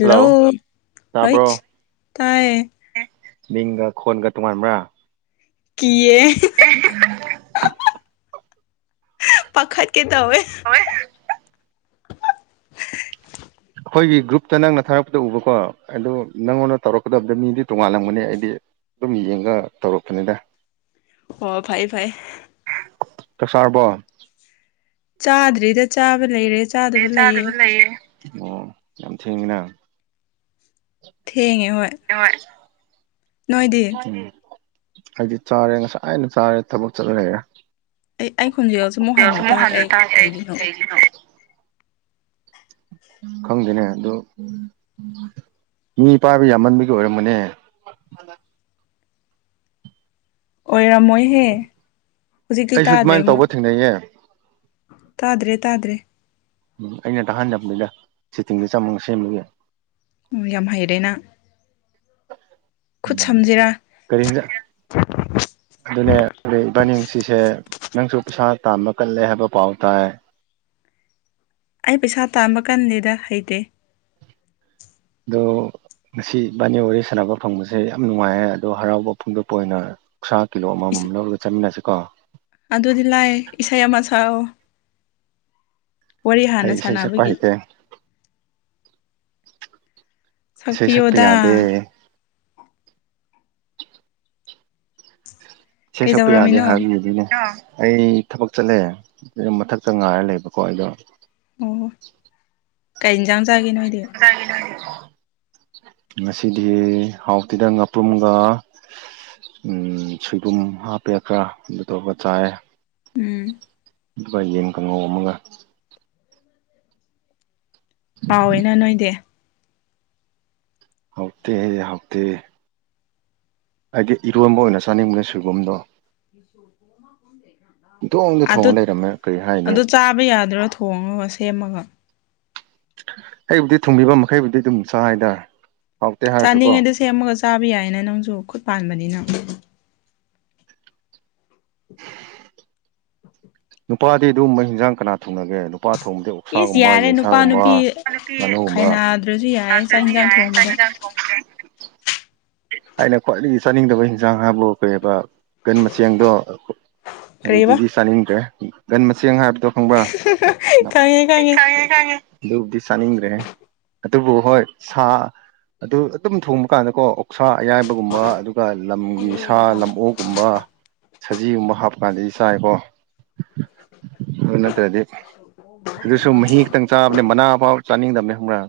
hello ꯍꯣꯏ ꯇꯥꯕ꯭ꯔꯣ ꯇꯥꯏꯌꯦ ꯃꯤꯡꯒ ꯈꯣꯟꯒ ꯇꯣꯉꯥꯟꯕ꯭ꯔꯥ ꯀꯤꯌꯦ ꯄꯥꯈꯠ ꯀꯦ ꯇꯧꯋꯦ [unintelligible] ꯑꯈꯣꯏꯒꯤ ꯒ꯭ꯔꯨꯞꯇ ꯅꯪꯅ ꯊꯥꯔꯛꯄꯗꯣ ꯎꯕꯀꯣ ꯑꯗꯨ ꯅꯪꯉꯣꯟꯗ ꯇꯧꯔꯛꯀꯗꯕꯗ ꯃꯤꯗꯤ ꯇꯣꯉꯥꯜꯂꯝꯒꯅꯤ ꯑꯩꯗꯤ ꯑꯗꯨꯝ ꯌꯦꯡꯒ ꯇꯧꯔꯛꯄꯅꯦꯗ ꯑꯣ ꯐꯩ ꯐꯩ ꯆꯛ ꯆꯥꯔꯕꫭ ꯆꯥꯗ꯭ꯔꯤꯗ ꯆꯥꯕ ꯂꯩꯔꯦ ꯑꯦ ꯆꯥꯗꯕ ꯂꯩꯔꯦ ꯑꯣ ꯌꯥꯝ ꯊꯦꯡꯉꯤꯅ ꯍꯣꯏ ꯅꯣꯏꯗꯤ ꯅꫭꯏꯗꯤ ꯑꯩꯗꯤ ꯆꯥꯔꯦ ꯉꯁꯥꯏꯅ ꯆꯥꯔꯦ ꯊꯕꯛ ꯆꯠꯂ ꯂꯩꯔꯦ ꯑꯩ ꯑꯩ ꯈꯣꯟꯖꯦꯜꯁꯨ ꯑꯃꯨꯛ ꯍꯟꯅ ꯇꯥꯏ [unintelligible] ꯑꯩ ꯇꯥꯗꯦ ꯀꯩꯒꯤꯅꯣ ꯀꯩꯒꯤꯅꫭ ꯈꯪꯗꯦꯅꯦ ꯑꯗꯣ ꯃꯤ ꯄꯥꯏꯕ ꯌꯥꯝꯃꯟꯕꯒꯤ ꯑꯣꯏꯔꯝꯒꯅꯦ ꯑꯣꯏꯔꯝꯃꯣꯏꯍꯦ ꯍꯨꯖꯤꯛꯇꯤ ꯇꯥꯗ꯭ꯔꯦ ꯑꯃꯨꯛ ꯂꯩꯌꯦ ꯇꯥꯗ꯭ꯔꯦ ꯇꯥꯗ꯭ꯔꯦ ꯑꯩꯅ ꯇꯥꯍꯟꯗꯝꯅꯤꯗ ꯁꯦꯇꯤꯡꯗ ꯆꯝꯃꯒ ꯁꯦꯝꯕꯒꯤ ꯎꯝ ꯌꯥꯝ ꯍꯩꯔꯦ ꯅꯪ ꯈꯨꯠ ꯎꯝ ꯁꯝꯖꯤꯔ ꯀꯔꯤ ꯍꯤꯟꯖꯥꯡ ꯑꯗꯨꯅꯦ [unintelligible] ꯏꯕꯥꯅꯤ ꯉꯁꯤꯁꯦ ꯅꯪꯁꯨ ꯄꯩꯁꯥ ꯇꯥꯟꯕ ꯀꯜꯂꯦ ꯍꯥꯏꯕ ꯄꯥꯎ ꯇꯥꯏ ꯑꯩ ꯄꯩꯁꯥ ꯇꯥꯟꯕ ꯀꯟꯗꯦꯗ ꯍꯩꯇꯦ ꯑꯗꯣ ꯉꯁꯤ ꯏꯕꯥꯅꯤ ꯋꯥꯔꯤ ꯁꯥꯟꯅꯕ ꯐꯪꯕꯁꯦ ꯌꯥꯝ ꯅꯨꯡꯉꯥꯏ ꯑꯗꯣ ꯍꯔꯥꯎꯕ ꯐꯣꯡꯗꯣꯛꯄ ꯑꯣꯏꯅ ꯑꯣꯛꯁꯥ ꯀꯤꯂꯣ ꯑꯃꯃꯝ ꯏꯁ ꯂꯧꯔꯒ ꯆꯥꯃꯤꯟꯅꯁꯤꯀꯣ ꯑꯗꯨꯗꯤ ꯂꯥꯏ ꯏꯁꯩ ꯑꯃ ꯁꯛꯑꯣ ꯋꯥꯔꯤ ꯑꯩ ꯍꯥꯟꯅ ꯏꯁꯩ ꯁꯛꯄ ꯁꯥꯟꯅꯕꯒꯤ ꯍꯩꯇꯦ ꯏꯁꯩ ꯁꯛꯄ ꯁꯛꯄꯤꯌꯣꯗ ꯌꯥꯗꯦ ꯏꯁꯩ ꯁꯛꯄ ꯌꯥꯗꯦ ꯀꯩꯗꯧꯔꯝꯃꯤꯅꯣ ꯍꯥꯏꯕ [unintelligible] ꯑꯩ ꯊꯕꯛ ꯆꯠꯂꯦ ꯌꯨꯝ ꯃꯊꯛꯇ ꯉꯥꯏꯔ ꯂꯩꯕꯀꯣ ꯑꯩꯗꯣ ꯑꯣ ꯀꯩ ꯏꯟꯖꯥꯡ ꯆꯥꯒꯦ ꯅꯣꯏꯗꯤ ꯉꯁꯤꯗꯤ ꯍꯥꯎꯇꯦꯗ ꯉꯥꯄ꯭ꯔꯨꯝꯒ ꯑꯝ ꯁꯣꯏꯕꯨꯝ ꯍꯥꯞꯄꯦ ꯈꯔ ꯑꯗꯨꯗꯨꯒ ꯆꯥꯏꯌꯦ ꯎꯝ [unintelligible] ꯌꯦꯟ ꯀꯥꯡꯉꯧ ꯑꯃꯒ ꯍꯥꯎꯋꯤꯅ ꯅꯣꯏꯗꯤ ꯍꯥꯎꯇꯦ ꯑꯩ ꯍꯥꯎꯇꯦ ꯑꯩꯗꯤ ꯏꯔꯣꯟꯕ ꯑꯣꯏꯅ ꯆꯥꯅꯤꯡꯕꯅꯦ ꯁꯣꯏꯕꯨꯝꯗꯣ ꯏꯇꯣꯡꯗ ꯊꯣꯡꯉ ꯑꯗꯨꯠ ꯂꯩꯔꯝꯃꯦ ꯀꯔꯤ ꯍꯥꯏꯅꯤ ꯑꯗꯨ ꯆꯥꯕ ꯌꯥꯗ꯭ꯔꯣ ꯊꯣꯡꯉꯒ ꯁꯦꯝꯃꯒ ꯑꯩꯕꯨꯗꯤ ꯊꯨꯡꯕꯤꯕ ꯃꯈꯩꯕꯨꯗꯤ ꯑꯗꯨꯝ ꯆꯥꯏꯗ ꯍꯥꯎꯇꯦ ꯍꯥꯏꯔꯁꯨꯀꯣ ꯆꯥꯅꯤꯡꯉꯗꯤ ꯁꯦꯝꯃꯒ ꯆꯥꯕ ꯌꯥꯏꯅꯦ ꯅꯪꯖꯨ ꯈꯨꯠ ꯄꯥꯟꯕꯅꯤꯅ ꯅꯨꯄꯥꯗꯤ ꯑꯗꯨꯝꯕ ꯏꯟꯖꯥꯡ ꯀꯅꯥ ꯊꫭꯡꯅꯒꯦ ꯑꯗꯨ ꯅꯨꯄꯥ ꯊꯣꯡꯕꯗꯤ ꯏꯁ ꯑꯣꯛꯁꯥꯒꯨꯝꯕ ꯌꯥꯔꯦ ꯅꯨꯄꯥ ꯌꯦꯟꯁꯥꯒꯨꯝꯕ ꯅꯨꯄꯤ ꯉꯥꯅꯨꯒꯨꯝꯕ ꯈꯥꯏꯅꯗ꯭ꯔꯁꯨ ꯌꯥꯔꯦ ꯆꯥꯛ ꯌꯦꯟꯁꯥꯡ ꯊꯣꯡꯕꯗ [unintelligible] [unintelligible] ꯑꯩꯅ ꯈ꯭ꯋꯥꯏꯗꯒꯤ ꯆꯥꯅꯤꯡꯗꯕ ꯍꯤꯟꯖꯥꯡ ꯍꯥꯏꯕꯕꯨ ꯀꯩꯕ [unintelligible] ꯃꯆꯦꯡꯗꯣ ꯀꯔꯤꯕ ꯑꯗꯨꯗꯒꯤ ꯆꯥꯅꯤꯡꯗ꯭ꯔꯦ [unintelligible] ꯃꯆꯦꯡ ꯍꯥꯏꯕꯗꯣ ꯈꯪꯕ꯭ꯔ ꯈꯪꯉꯦ ꯈꯪꯉꯦ ꯑꯗꯨꯕꯨꯗꯤ ꯆꯥꯅꯤꯡꯗ꯭ꯔꯦ ꯑꯗꯨꯕꯨ ꯍꯣꯏ ꯁꯥ ꯑꯗꯨ ꯑꯗꯨꯝ ꯊꯣꯡꯕ ꯀꯥꯟꯗꯀꯣ ꯑꫭꯛꯁꯥ ꯑꯌꯥꯏꯕꯒꯨꯝꯕ ꯑꯗꯨꯒ ꯂꯝꯒꯤ ꯁꯥ ꯂꯝꯑꯣꯛ ꯒꯨꯝꯕ ꯁꯖꯤꯒꯨꯝꯕ ꯍꯥꯠꯄꯀꯥꯟꯗꯗꯤ ꯆꯥꯏꯀꯣ ꯑꯗꯨ ꯅꯠꯇ꯭ꯔꯗꯤ ꯑꯗꯨꯁꯨ ꯃꯍꯤ ꯈꯛꯇꯪ ꯆꯥꯕꯅꯦ ꯃꯅꯥ ꯐꯥꯎ ꯆꯥꯅꯤꯡꯗꯝꯅꯦ ꯈꯪꯕ꯭ꯔ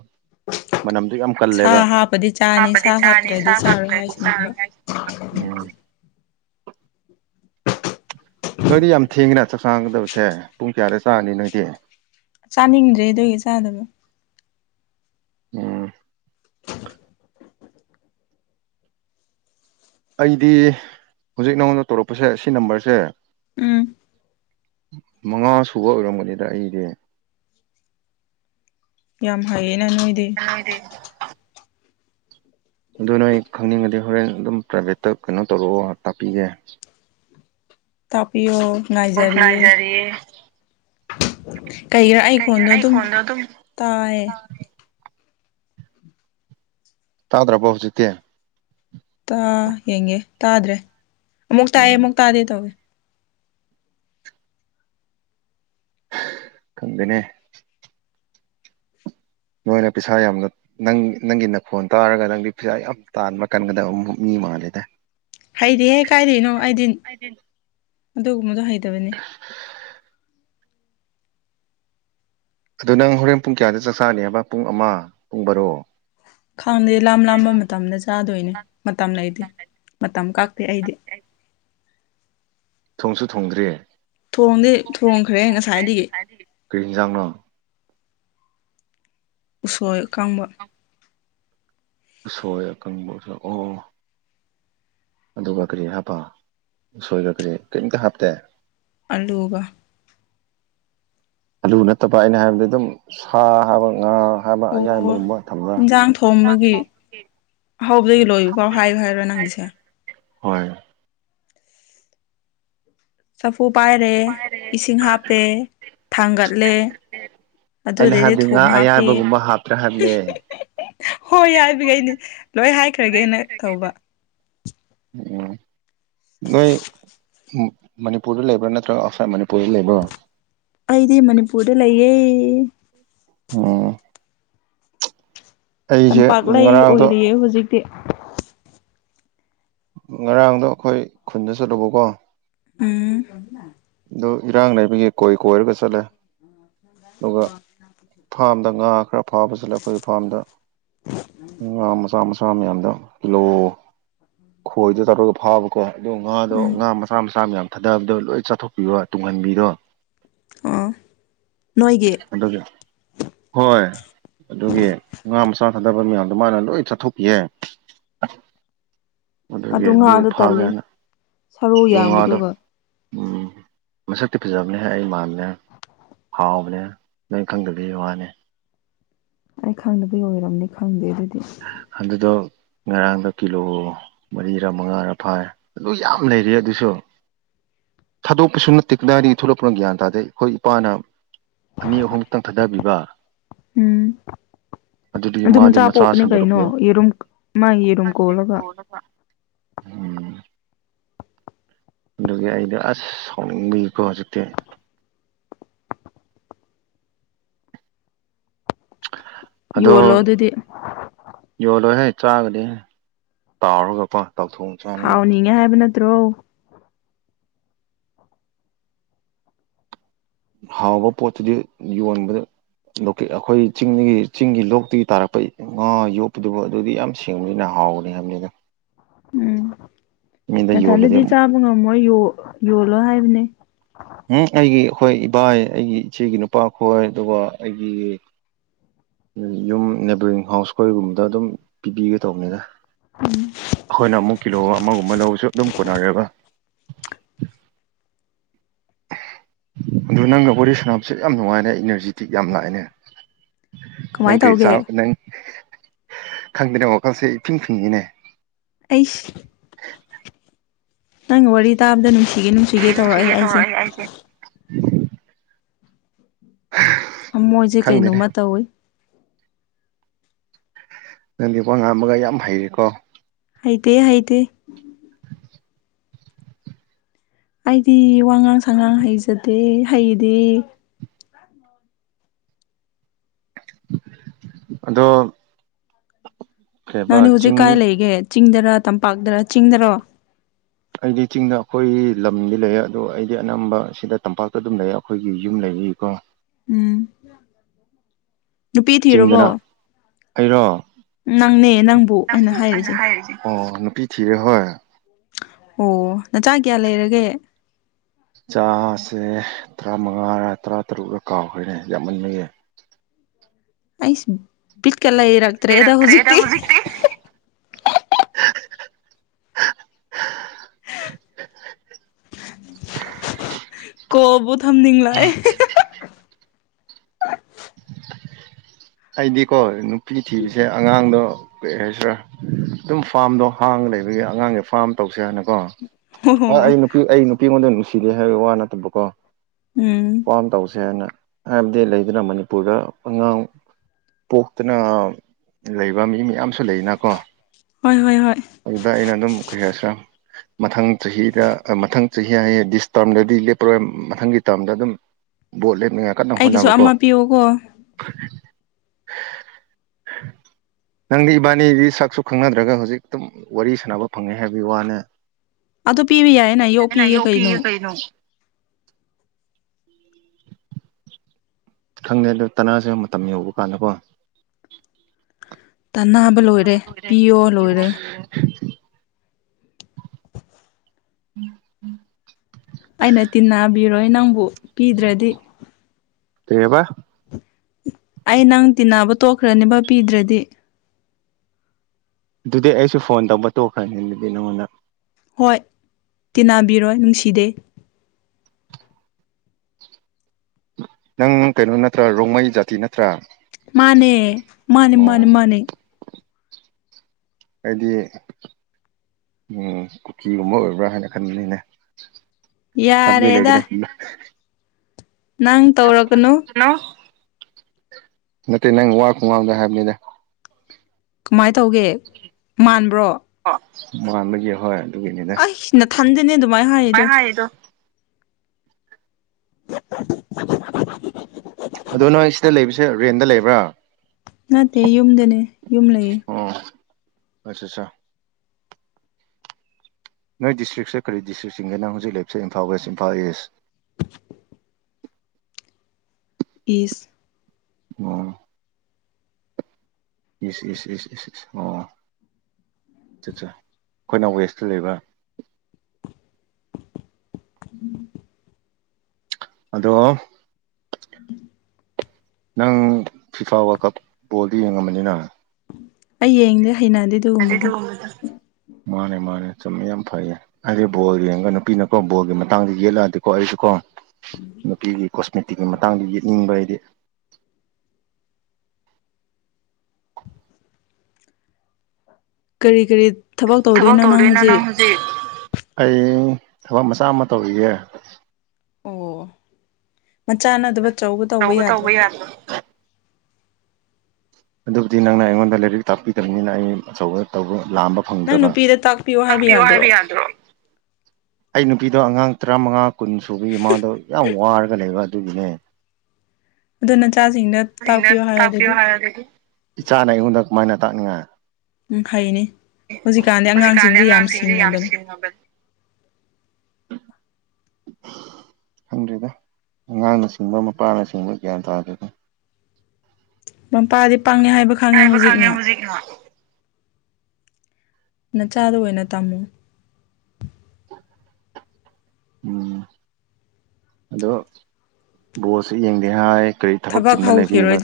ꯃꯅꯝꯗꫭ ꯌꯥꯝ ꯀꯜꯂꯦꯕ ꯁꯥ ꯍꯥꯞꯄꯗꯤ ꯆꯥꯅꯤ ꯍꯥꯞꯄꯗꯤ ꯁꯥ ꯆꯥꯅꯤ ꯁꯥ ꯍꯥꯞꯇ꯭ꯔꯗꯤ ꯆꯥꯔꯣꯏ ꯍꯥꯞꯇ꯭ꯔꯗꯤ ꯍꯥꯏꯁꯤꯅꯦꯕ ꯆꯥꯔꯣꯏ ꯍꯥꯏ ꯎꯝ ꯅꯣꯏꯗꯤ ꯌꯥꯝ ꯊꯦꯡꯉꯤꯅ ꯆꯥꯛ ꯆꯥꯒꯗꯕꯁꯦ ꯄꯨꯡ ꯀꯌꯥꯗ ꯆꯥꯒꯅꯤ ꯅꯣꯏꯗꯤ ꯆꯥꯅꯤꯡꯗ꯭ꯔꯤ ꯑꯗꯨꯏ ꯆꯥꯗꯕ ꯎꯝ ꯑꯩꯗꯤ ꯍꯧꯖꯤꯛ ꯅꯉꯣꯟꯗ ꯇꯧꯔꯛꯄꯁꯦ ꯁꯤ ꯅꯝꯕꯔꯁꯦ ꯎꯝ ꯃꯉꯥ ꯁꯨꯕ ꯑꯣꯏꯔꯝꯒꯅꯤꯗ ꯑꯩꯗꯤ ꯌꯥꯝ ꯍꯩꯌꯦꯅ ꯅꯣꯏꯗꯤ ꯅꯣꯏꯗꯤ ꯑꯗꯨ ꯅꯣꯏ ꯈꯪꯅꯤꯡꯉꯗꯤ ꯍꯣꯔꯦꯟ ꯑꯗꯨꯝ ꯄ꯭ꯔꯥꯏꯕꯦꯠꯇ ꯀꯩꯅꯣ ꯇꯧꯔꯛꯑꯣ ꯇꯥꯛꯄꯤꯒꯦ ꯇꯥꯛꯄꯤꯌꯣ ꯉꯥꯏꯖꯔꯤꯌꯦ ꯀꯩꯒꯤꯔ ꯑꯩꯒꯤ ꯈꯣꯟꯗꯣ ꯑꯗꯨꯝ ꯇꯥꯏꯌꯦ ꯇꯥꯗ꯭ꯔꯕꯣ ꯍꯧꯖꯤꯛꯇꯤ ꯇꯥ ꯌꯦꯡꯒꯦ ꯇꯥꯗ꯭ꯔꯦ ꯑꯃꯨꯛ ꯇꯥꯏ ꯎꯝ ꯑꯃꯨꯛ ꯇꯥꯗꯦ ꯇꯧꯋꯦ ꯈꯪꯗꯦꯅꯦ ꯅꯣꯏꯅ ꯄꯩꯁꯥ ꯌꯥꯝꯅ ꯅꯪ ꯅꯪꯒꯤ ꯅꯈꯣꯟ ꯇꯥꯔꯒ ꯅꯪꯗꯤ ꯄꯩꯁꯥ ꯌꯥꯝ ꯇꯥꯟꯕ ꯀꯥꯟꯒꯗꯕ ꯃꯤ ꯃꯥꯜꯂꯦꯗ ꯍꯩꯗꯤꯍꯦ ꯀꯥꯏꯗꯩꯅꯣ ꯑꯩꯗꯤ ꯑꯗꯨꯒꯨꯝꯕꯗꯣ ꯍꯩꯇꯕꯅꯦ [inaudible] ꯑꯗꯨ ꯅꯪ ꯍꯣꯔꯦꯟ ꯄꯨꯡ ꯀꯌꯥꯗ ꯆꯥꯛ ꯆꯥꯅꯤꯕ ꯄꯨꯡ ꯑꯃ ꯄꯨꯡ ꯕꯥꯔꯣ ꯈꯥꯡꯗꯦ ꯂꯥꯝ ꯂꯥꯝꯕ ꯃꯇꯝꯗ ꯆꯥꯗꯣꯏꯅꯦ ꯃꯇꯝ ꯂꯩꯇꯦ ꯃꯇꯝ ꯀꯥꯛꯇꯦ ꯑꯩꯗꯤ ꯊꯣꯡꯁꯨ ꯊꯣꯡꯗ꯭ꯔꯤ ꯊꯣꯡꯗꯤ ꯊꯣꯡꯈ꯭ꯔꯦ ꯉꯁꯥꯏꯗꯒꯤ ꯀꯔꯤ ꯏꯪꯖꯥꯡꯅꯣ ꯎꯁꯣꯏ ꯑꯀꯪꯕ ꯎꯁꯣꯏ ꯑꯀꯪꯕꯁꯨ ꯎꯁꯣꯏ ꯑꯣ ꯑꯣ ꯑꯗꯨꯒ ꯀꯔꯤ ꯍꯥꯞꯄ ꯎꯁꯣꯏꯒ ꯀꯔꯤ ꯀꯔꯤꯝꯇ ꯍꯥꯞꯇꯦ ꯑꯂꯨꯕ ꯑꯂꯨ ꯅꯠꯇꯕ ꯑꯩꯅ ꯍꯥꯏꯕꯗꯤ ꯑꯗꯨꯝ ꯁꯥ ꯍꯥꯏꯕ ꯉꯥ ꯍꯥꯏꯕ ꯑꯣ ꯑꯌꯥꯏꯕꯒꯨꯝꯕ ꯊꯝꯕ꯭ꯔ [unintelligible] ꯍꯧꯕꯗꯒꯤ ꯂꯣꯏꯕ ꯐꯥꯎ ꯍꯥꯏꯌꯨ ꯍꯥꯏꯔꯣ ꯅꯪꯒꯤꯁꯦ ꯍꯣꯏ ꯆꯐꯨ ꯄꯥꯏꯔꯦ ꯏꯁꯤꯡ ꯍꯥꯞꯄꯦ ꯊꯥꯡꯒꯠꯂꯦ ꯑꯩꯅ ꯑꯗꯨꯗꯩꯗꯤ ꯍꯥꯏꯕꯗꯤ ꯉꯥ ꯊꯨꯝ ꯍꯥꯞꯄꯤ ꯑꯌꯥꯏꯕꯒꯨꯝꯕ ꯍꯥꯞꯇ꯭ꯔꯥ ꯍꯤꯍꯤ ꯍꯥꯏꯕꯅꯦ ꯍꯤ ꯍꯤ ꯍꯣꯏ ꯍꯥꯏꯕꯒꯤ ꯂꯣꯏ ꯍꯥꯏꯈ꯭ꯔꯒꯦꯅ ꯇꯧꯕ ꯎꯝ ꯅꯣꯏ ꯃ ꯃꯅꯤꯄꯨꯔꯗ ꯂꯩꯕ꯭ꯔꯥ ꯅꯠꯇ꯭ꯔꯒ ꯑꯥꯎꯠꯁꯥꯏꯠ ꯃꯅꯤꯄꯨꯔꯗ ꯂꯩꯕ꯭ꯔꯣ ꯑꯩꯗꯤ ꯃꯅꯤꯄꯨꯔꯗ ꯂꯩꯌꯦ ꯑꯣ ꯑꯩꯁꯦ ꯇꯝꯄꯥꯛꯂꯩ ꯉꯔꯥꯡꯗꯣ ꯑꯣꯏꯔꯤꯌꯦ ꯍꯧꯖꯤꯛꯇꯤ ꯉꯔꯥꯡꯗꯣ ꯑꯩꯈꯣꯏ ꯈꯨꯟꯗ ꯆꯠꯂꯨꯕꯀꯣ ꯎꯨꯝ ꯑꯗꯣ ꯏꯔꯥꯡ ꯂꯩꯕꯒꯤ ꯀꯣꯏ ꯀꯣꯏꯔꯒ ꯆꯠꯂꯦ ꯗꯨꯒ ꯐꯥꯝꯗ ꯉꯥ ꯈꯔ ꯐꯥꯕ ꯆꯠꯂꯦ ꯑꯩꯈꯣꯏ ꯐꯥꯝꯗ ꯉꯥ ꯃꯆꯥ ꯃꯆꯥ ꯃꯌꯥꯝꯗꯣ ꯀꯤꯂꯣ ꯈꯣꯏꯗ ꯇꯧꯔꯒ ꯐꯥꯕꯀꯣ ꯑꯗꯣ ꯉꯥꯗꯣ ꯎꯝ ꯉꯥ ꯃꯆꯥ ꯃꯆꯥ ꯃꯌꯥꯝ ꯊꯥꯗꯕꯗꯣ ꯂꯣꯏ ꯆꯥꯊꯣꯛꯄꯩ ꯇꯨꯡꯍꯟꯕꯤꯔꯣ ꯑꯣ ꯅꯣꯏꯒꯤ ꯑꯗꯨꯒꯤ ꯍꯣꯏ ꯑꯗꯨꯒꯤ ꯉꯥ ꯃꯆꯥ ꯊꯥꯗꯕ ꯃꯌꯥꯝꯗꯣ ꯃꯥꯅ ꯂꯣꯏ ꯆꯠꯊꯣꯛꯄꯤꯌꯦ ꯑꯗꯨꯒꯤ ꯑꯗꯨ ꯉꯥꯗꯣ ꯐꯥꯒꯦ ꯇꯜꯂꯤ ꯍꯥꯢꯅ ꯁꯔꯨ ꯑꯗꯨ ꯉꯥꯗꯣ ꯌꯥꯝꯕꯗꯨꯒ ꯎꯝ ꯃꯁꯛꯇꯤ ꯐꯖꯕꯅꯦ ꯍꯥꯏ ꯑꯩ ꯃꯥꯟꯕꯅꯦ ꯍꯥꯎꯕꯅꯦ ꯅꯣꯏ ꯈꯪꯗꯕꯒꯤ ꯋꯥꯅꯦ ꯑꯩ ꯈꯪꯗꯕꯒꯤ ꯑꯣꯏꯔꯝꯅꯤ ꯈꯪꯗꯦ ꯑꯗꯨꯗꯤ ꯑꯗꯨꯗꯣ ꯉꯔꯥꯡꯗꯣ ꯀꯤꯂꯣ ꯃꯔꯤꯔꯥ ꯃꯉꯥꯔꯥ ꯐꯥꯏ ꯑꯗꯨ ꯌꯥꯝ ꯂꯩꯔꯤꯌꯦ ꯑꯗꯨꯁꯨ ꯊꯥꯗꯣꯛꯄꯁꯨ ꯅꯠꯇꯦ ꯀꯗꯥꯢꯗꯒꯤ ꯊꯣꯛꯂꯛꯄꯅꯣ ꯒ꯭ꯌꯥꯟ ꯇꯥꯗꯦ ꯑꯩꯈꯣꯏ ꯏꯄꯥꯅ ꯑꯅꯤ ꯑꯍꯨꯝꯃꯨꯛꯇꯪ ꯊꯥꯗꯕꯤꯕ ꯎꯝ ꯑꯗꯨꯗꯒꯤ ꯑꯗꯨ ꯃꯥꯗꯤ ꯃꯆꯥ ꯄꯣꯛ ꯅꯤ ꯀꯩꯅꯣ ꯁꯟꯗꯣꯔꯛꯄꯗꯣ ꯌꯦꯔꯨꯝ ꯃꯥ ꯌꯦꯔꯨꯝ ꯀꯣꯜꯂꯒ ꯎꯝ ꯑꯗꯨꯒꯤ ꯑꯩꯗꯣ ꯑꯁ ꯁꯥꯎꯅꯤꯡꯕꯤꯀꯣ ꯍꯧꯖꯤꯛꯇꯤ ꯑꯗꯣ ꯌꯣꯜꯂꯣ ꯑꯗꯨꯗꯤ ꯌꯣꯜꯂꯣꯏꯍꯦ ꯆꯥꯒꯗꯤ ꯇꯥꯎꯔꯒꯀꯣ ꯇꯥꯎꯊꯣꯛꯑꯒ ꯍꯥꯎꯅꯤꯡꯉꯦ ꯍꯥꯏꯕ ꯅꯠꯇ꯭ꯔꯣ ꯍꯥꯎꯕ ꯄꯣꯠꯇꯨꯗꯤ ꯌꯣꯟꯕꯗ ꯑꯩꯈꯣꯏ ꯆꯤꯡꯗꯒꯤ ꯆꯤꯡꯒꯤ ꯂꯣꯛꯇꯒꯤ ꯇꯥꯔꯛꯄ ꯑꯥ ꯌꯣꯛꯄꯗꯨꯕꯨ ꯑꯗꯨꯗꯤ ꯌꯥꯝ ꯁꯦꯡꯕꯅꯤꯅ ꯍꯥꯎꯅꯤ ꯍꯥꯏꯕꯅꯤꯗ ꯎꯝ ꯃꯤꯗ ꯌꯣꯜꯂꯗꯤ ꯅꯊꯟꯗꯗꯤ ꯑꯃꯨꯛ ꯆꯥꯕ ꯉꯝꯃꯣꯏ ꯌꯣꯜꯂꯣ ꯍꯥꯏꯕꯅꯦ ꯎꯝ ꯑꯩꯒꯤ ꯑꯩꯈꯣꯏ ꯏꯕꯥꯏ ꯑꯩꯒꯤ ꯏꯆꯦꯒꯤ ꯅꯨꯄꯥ ꯈꯣꯏ ꯑꯗꯨꯒ ꯑꯩꯒꯤ ꯌꯨꯝ ꯅꯦꯕꯔꯤꯡ ꯍꯥꯎꯁ ꯈꯣꯏꯒꯨꯝꯕꯗ ꯑꯗꯨꯝ ꯄꯤꯕꯤꯒꯦ ꯇꯧꯕꯅꯤꯗ ꯎꯝ ꯑꯩꯈꯣꯏꯅ ꯑꯃꯨꯛ ꯀꯤꯂꯣ ꯑꯃꯒꯨꯝꯕ ꯂꯧꯕꯁꯨ ꯑꯗꯨꯝ ꯀꯣꯟꯅꯔꯦꯕ ꯑꯗꯨ ꯅꯪꯒ ꯋꯥꯔꯤ ꯁꯥꯟꯅꯕꯁꯦ ꯌꯥꯝ ꯅꯨꯡꯉꯥꯏꯅꯦ ꯏꯅꯔꯖꯤꯇꯤꯛ ꯌꯥꯝ ꯂꯥꯛꯑꯦꯅꯦ ꯅꯪ ꯀꯃꯥꯏꯅ ꯀꯩ ꯇꯧꯒꯦ ꯆꯥ ꯅꯪ ꯈꯪꯗꯦꯅꯦ ꯋꯥꯈꯜꯁꯦ ꯏꯐꯤꯡ ꯐꯤꯡꯉꯤꯅꯦ ꯑꯩꯁ ꯅꯪ ꯋꯥꯔꯤ ꯇꯥꯕꯗ ꯅꯨꯡꯁꯤꯒꯦ ꯅꯨꯡꯁꯤꯒꯦ ꯇꯧꯔꯛꯑꯦ ꯑꯩꯁꯦ ꯊꯃꯣꯏꯖꯦ ꯈꯪꯗꯦꯅꯦ ꯀꯩꯅꯣꯝꯃ ꯇꯧꯋꯤ ꯅꯪꯗꯤ ꯋꯥ ꯉꯥꯡꯕꯒ ꯌꯥꯝ ꯍꯩꯔꯦꯀꯣ ꯍꯩꯇꯦ ꯍꯩꯇꯦ ꯑꯩꯗꯤ ꯋꯥꯉꯥꯡ ꯁꯉꯥꯡ ꯍꯩꯖꯗꯦ ꯍꯩꯗꯦ ꯑꯗꯣ ꯀꯩꯕ ꯅꯪꯗꯤ ꯍꯧꯖꯤꯛ ꯀꯥꯏ ꯆꯤꯡꯗꯤ ꯂꯩꯒꯦ ꯆꯤꯡꯗꯔ ꯇꯝꯄꯥꯛꯇꯔ ꯆꯤꯡꯗꯔꯣ ꯑꯩꯗꯤ ꯆꯤꯡꯗ ꯑꯩꯈꯣꯏꯒꯤ ꯂꯝꯗꯤ ꯂꯩꯌꯦ ꯑꯗꯣ ꯑꯩꯗꯤ ꯑꯅꯝꯕ ꯁꯤꯗ ꯇꯝꯄꯥꯛꯇ ꯑꯗꯨꯝ ꯂꯩꯌꯦ ꯑꯩꯈꯣꯏꯒꯤ ꯌꯨꯝ ꯂꯩꯕꯒꯤꯀꯣ ꯎꯝ ꯅꯨꯄꯤ ꯊꯤꯔꯕꯣ ꯆꯤꯡꯗꯅ ꯑꯩꯔꯣ ꯅꯪꯕꯨ ꯑꯩꯅ ꯍꯥꯏꯔꯤꯁꯦ ꯑꯥ ꯅꯨꯄꯤ ꯊꯤꯔꯦ ꯍꯣꯏ ꯑꯣ ꯅꯆꯥ ꯀꯌꯥ ꯂꯩꯔꯒꯦ ꯏꯆꯥꯁꯦ ꯇꯔꯥꯃꯉꯥꯔ ꯇꯔꯥ ꯇꯔꯨꯛꯔ ꯀꯥꯎꯈ꯭ꯔꯦꯅꯦ ꯌꯥꯝꯃꯟꯕꯒꯤ ꯑꯩꯁ ꯕꯤꯠꯀ ꯂꯩꯔꯛꯇ꯭ꯔꯦꯗ ꯍꯧꯖꯤꯛꯇꯤ ꯀꯣꯜꯕꯨ ꯊꯝꯅꯤꯡꯂꯛꯑꯦ ꯑꯩꯗꯤꯀꯣ ꯅꯨꯄꯤ ꯊꯤꯕꯖꯦ ꯑꯉꯥꯡꯗꯣ ꯀꯩ ꯍꯥꯏꯁꯤꯔꯥ ꯑꯗꯨꯝ ꯐꯥꯔꯝꯗꯣ ꯍꯥꯡꯉ ꯂꯩꯕꯒꯤ ꯑꯉꯥꯡꯒꯤ ꯐꯥꯔꯝ ꯇꯧꯁꯦ ꯍꯥꯏꯅꯀꯣ ꯑꯣ ꯍꯣꯏ ꯑꯩ ꯅꯨꯄꯤ ꯑꯩ ꯅꯨꯄꯤ ꯉꯣꯟꯗ ꯅꯨꯡꯁꯤꯗꯦ ꯍꯥꯏꯕꯒꯤ ꯋꯥ ꯅꯠꯇꯕꯀꯣ ꯎꯝ ꯐꯥꯔꯝ ꯇꯧꯁꯦ ꯍꯥꯏꯅ ꯍꯥꯏꯕꯗꯤ ꯂꯩꯗꯅ ꯃꯅꯤꯄꯨꯔꯗ ꯑꯉꯥꯡ ꯄꯣꯛꯇꯅ ꯂꯩꯕ ꯃꯤ ꯃꯌꯥꯝꯁꯨ ꯂꯩꯅꯀꯣ ꯍꯣꯏ ꯍꯣꯏ ꯍꯣꯏ ꯑꯗꯨꯗ ꯑꯩꯅ ꯑꯗꯨꯝ ꯀꯩ ꯍꯥꯏꯁꯤꯔ ꯃꯊꯪ ꯆꯍꯤꯗ ꯃꯊꯪ ꯆꯍꯤ ꯍꯥꯏꯌꯦ ꯗꯤꯁ ꯇꯥꯔꯝꯗꯗꯤ ꯂꯦꯞꯄꯔꯣꯏ ꯃꯊꯪꯒꯤ ꯇꯥꯔꯝꯗ ꯑꯗꯨꯝ ꯚꯣꯠ ꯂꯦꯝꯅꯤꯡꯉꯥꯏ ꯀꯟꯅ ꯑꯩꯒꯤꯁꯨ ꯍꯣꯠꯅꯕꯀꯣ ꯑꯃ ꯄꯤꯌꯣꯀꯣ [inaudible] ꯅꯪꯗꯤ ꯏꯕꯥꯅꯤꯗꯤ ꯁꯛꯁꯨ ꯈꯪꯅꯗ꯭ꯔꯒ ꯍꯧꯖꯤꯛ ꯇꯨꯝ ꯋꯥꯔꯤ ꯁꯥꯟꯅꯕ ꯐꯪꯉꯦ ꯍꯥꯏꯕꯒꯤ ꯋꯥꯅꯦ ꯑꯗꯨ ꯄꯤꯕ ꯌꯥꯏꯌꯦꯅ ꯑꯩꯅ ꯌꯣꯛꯄꯤꯒꯦ ꯀꯩꯅꯣ ꯌꯣꯛꯄꯤꯌꯦ ꯀꯩꯅꯣ ꯈꯪꯗꯦ ꯑꯗꯨ ꯇꯥꯟꯅꯁꯦ ꯃꯇꯝ ꯌꯧꯕ ꯀꯥꯟꯗꯀꯣ ꯇꯥꯟꯅꯕ ꯂꯣꯏꯔꯦ ꯄꯤꯌꯣ ꯂꯣꯏꯔꯦ ꯑꯩꯅ ꯇꯤꯟꯅꯕꯤꯔꯣꯏ ꯅꯪꯕꯨ ꯄꯤꯗ꯭ꯔꯗꯤ ꯀꯩꯑꯥꯕ ꯑꯩ ꯅꯪ ꯇꯤꯟꯅꯕ ꯇꯣꯛꯈ꯭ꯔꯅꯦꯕ ꯄꯤꯗ꯭ꯔꯗꯤ ꯑꯗꯨꯗꯤ ꯑꯩꯁꯨ ꯐꯣꯟ ꯇꯧꯕ ꯇꯣꯛꯈ꯭ꯔꯅꯤ ꯑꯗꯨꯗꯤ ꯅꯉꯣꯟꯗ ꯍꯣꯏ ꯇꯤꯟꯅꯕꯤꯔꯣꯏ ꯅꯨꯡꯁꯤꯗꯦ ꯅꯪ ꯀꯩꯅꯣ ꯅꯠꯇ꯭ꯔꯥ ꯔꯣꯡꯃꯩ ꯖꯥꯇꯤ ꯅꯠꯇ꯭ꯔꯥ ꯃꯥꯟꯅꯦ ꯃꯥꯅꯦ ꯃꯥꯅꯦ ꯑꯣ ꯃꯥꯅꯦ ꯑꯩꯗꯤ ꯎꯝ ꯀꯨꯀꯤꯒꯨꯝꯕ ꯑꯣꯏꯕ꯭ꯔꯥ ꯍꯥꯏꯅ ꯈꯟꯕꯅꯤꯅꯦ ꯌꯥꯔꯦꯗ [unintelligible] ꯅꯪ ꯇꯧꯔꯛꯀꯅꯨ ꯍꯜꯂꯣ ꯅꯠꯇꯦ ꯅꯪ ꯋꯥ ꯈꯨꯉꯥꯡꯗꯣ ꯍꯥꯏꯕꯅꯤꯗ ꯀꯃꯥꯏ ꯇꯧꯒꯦ ꯃꯥꯟꯕ꯭ꯔꯣ ꯑꯣ ꯃꯥꯟꯕꯒꯤ ꯍꯣꯏ ꯑꯗꯨꯒꯤꯅꯤꯗ ꯑꯩꯁ ꯅꯊꯟꯗꯅꯦ ꯑꯗꯨꯃꯥꯏꯅ ꯍꯥꯏꯔꯤꯗꯣ ꯍꯥꯏꯗꯣ [unintelligible] ꯑꯗꯨ ꯅꯣꯏ ꯁꯤꯗ ꯂꯩꯕ ꯁꯦ ꯔꯦꯟꯗ ꯂꯩꯕ꯭ꯔꯥ ꯅꯠꯇꯦ ꯌꯨꯝꯗꯅꯦ ꯌꯨꯝ ꯂꯩꯌꯦ ꯑꯣ ꯑꯆꯥ ꯆꯥ ꯅꯣꯏ ꯗꯤꯇ꯭ꯔꯤꯛꯁꯦ ꯀꯔꯤ ꯗꯤꯁ꯭ꯔꯤꯛ ꯆꯤꯡꯒꯦ ꯅꯪ ꯍꯧꯖꯤꯛ ꯂꯩꯕꯁꯦ ꯏꯝꯐꯥ ꯋꯦꯁ ꯏꯝꯐꯥꯜ ꯏꯁ ꯏꯁ ꯑꯣ ꯏꯁ ꯏꯁ ꯏꯁ ꯏꯁ ꯏꯁ ꯑꯣ ꯆꯆꯥ ꯑꯩꯈꯣꯏꯅ ꯋꯦꯁꯇ ꯂꯩꯕ ꯎ ꯑꯗꯣ [inaudible] ꯅꯪ ꯐꯤꯐꯥ ꯋꯥꯔꯜ ꯀꯞ ꯕꯣꯜꯗꯨ ꯌꯦꯡꯉꯝꯃꯅꯤꯅ ꯑꯩ ꯌꯦꯡꯗꯦ ꯍꯩꯅꯗꯦ ꯅꯗꯦ ꯑꯗꯨꯒꯨꯝꯕꯗꯣ ꯗꯨꯒꯨꯝꯕꯗꯣ ꯃꯥꯅꯦ ꯃꯥꯅꯦ ꯆꯨꯝꯃꯦ ꯌꯥꯝ ꯐꯩꯌꯦ ꯍꯥꯏꯗꯤ ꯕꯣꯜ ꯌꯦꯡꯉꯒ ꯅꯨꯄꯤꯅꯀꯣ ꯕꯣꯜꯒꯤ ꯃꯇꯥꯡꯗ ꯌꯦꯠꯂꯛꯑꯗꯤꯀꯣ ꯑꯩꯁꯨꯀꯣ ꯅꯨꯄꯤꯒꯤ ꯀꯣꯁꯃꯦꯇꯤꯛ ꯃꯇꯥꯡꯗ ꯌꯦꯠꯅꯤꯡꯕ ꯑꯩꯗꯤ ꯀꯔꯤ ꯀꯔꯤ ꯊꯕꯛ ꯇꯧꯗꯣꯏꯅꯣ ꯅꯪ ꯍꯧꯖꯤꯛ ꯑꯩ ꯊꯕꯛ ꯃꯆꯥ ꯑꯃ ꯇꯧꯔꯤꯒꯦ ꯑꯣ ꯃꯆꯥ ꯅꯗꯕ ꯑꯆꯧꯕ ꯇꯧꯕ ꯌꯥꯗ꯭ꯔꯣ ꯑꯗꯨꯕꯨꯗꯤ ꯅꯪꯅ ꯑꯩꯉꯣꯟꯗ ꯂꯩꯔꯤꯛ ꯇꯥꯛꯄꯤꯗꯝꯅꯤꯅ ꯑꯩ ꯑꯆꯧꯕ ꯇꯧꯕ ꯂꯥꯝꯕ ꯐꯪꯗ꯭ꯔꯕ ꯇꯥꯛꯄꯤꯌꯣ ꯍꯥꯏꯕ ꯌꯥꯗ꯭ꯔꯣ ꯑꯩ ꯅꯨꯄꯤꯗꯣ ꯑꯉꯥꯡ ꯇ꯭ꯔꯥꯃꯉꯥ ꯀꯨꯟ ꯁꯨꯕꯒꯤ ꯃꯥꯗꯣ ꯌꯥꯝ ꯋꯥꯔꯒ ꯂꯩꯕ ꯑꯗꯨꯒꯤꯅꯦ ꯑꯗꯨ ꯅꯆꯥꯁꯤꯡꯗꯣ [unintelligible] ꯏꯆꯥꯅ ꯑꯩꯉꯣꯟꯗ ꯀꯃꯥꯏꯅ ꯇꯥꯛꯅꯤꯡꯉ ꯎꯝ ꯍꯩꯅꯤ ꯍꯧꯖꯤꯛꯀꯥꯟꯗꯤ ꯑꯉꯥꯡꯁꯤꯡꯖꯦ ꯌꯥꯝ ꯁꯤꯡꯉꯕꯅꯤ [unintelligible] [inaudible] ꯈꯪꯗ꯭ꯔꯤꯗ ꯑꯉꯥꯡꯅ ꯁꯤꯡꯕ ꯃꯄꯥꯅ ꯁꯤꯡꯕ ꯒ꯭ꯌꯥꯟ ꯇꯥꯗꯦꯗ ꯃꯄꯥꯗꯤ ꯄꯪꯉꯦ ꯍꯥꯏꯕ ꯍꯥꯏꯕ ꯈꯪꯉꯦ ꯍꯧꯖꯤꯛꯅ ꯅꯆꯥꯗ ꯑꯣꯏꯅ ꯇꯝꯃꯨ ꯎꯝ ꯑꯗꯣ ꯕꯣꯜꯁꯨ ꯌꯦꯡꯗꯦ ꯍꯥꯏ ꯀꯔꯤ ꯊꯕꯛ ꯆꯤꯟꯕ ꯂꯩꯕꯤꯒꯅꯣ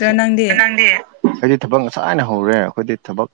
ꯅꯪꯗꯤ ꯑꯩꯗꯤ ꯊꯕꯛ ꯉꯁꯥꯏꯅ ꯍꯧꯔꯦ ꯑꯈꯣꯏꯗꯤ ꯊꯕꯛ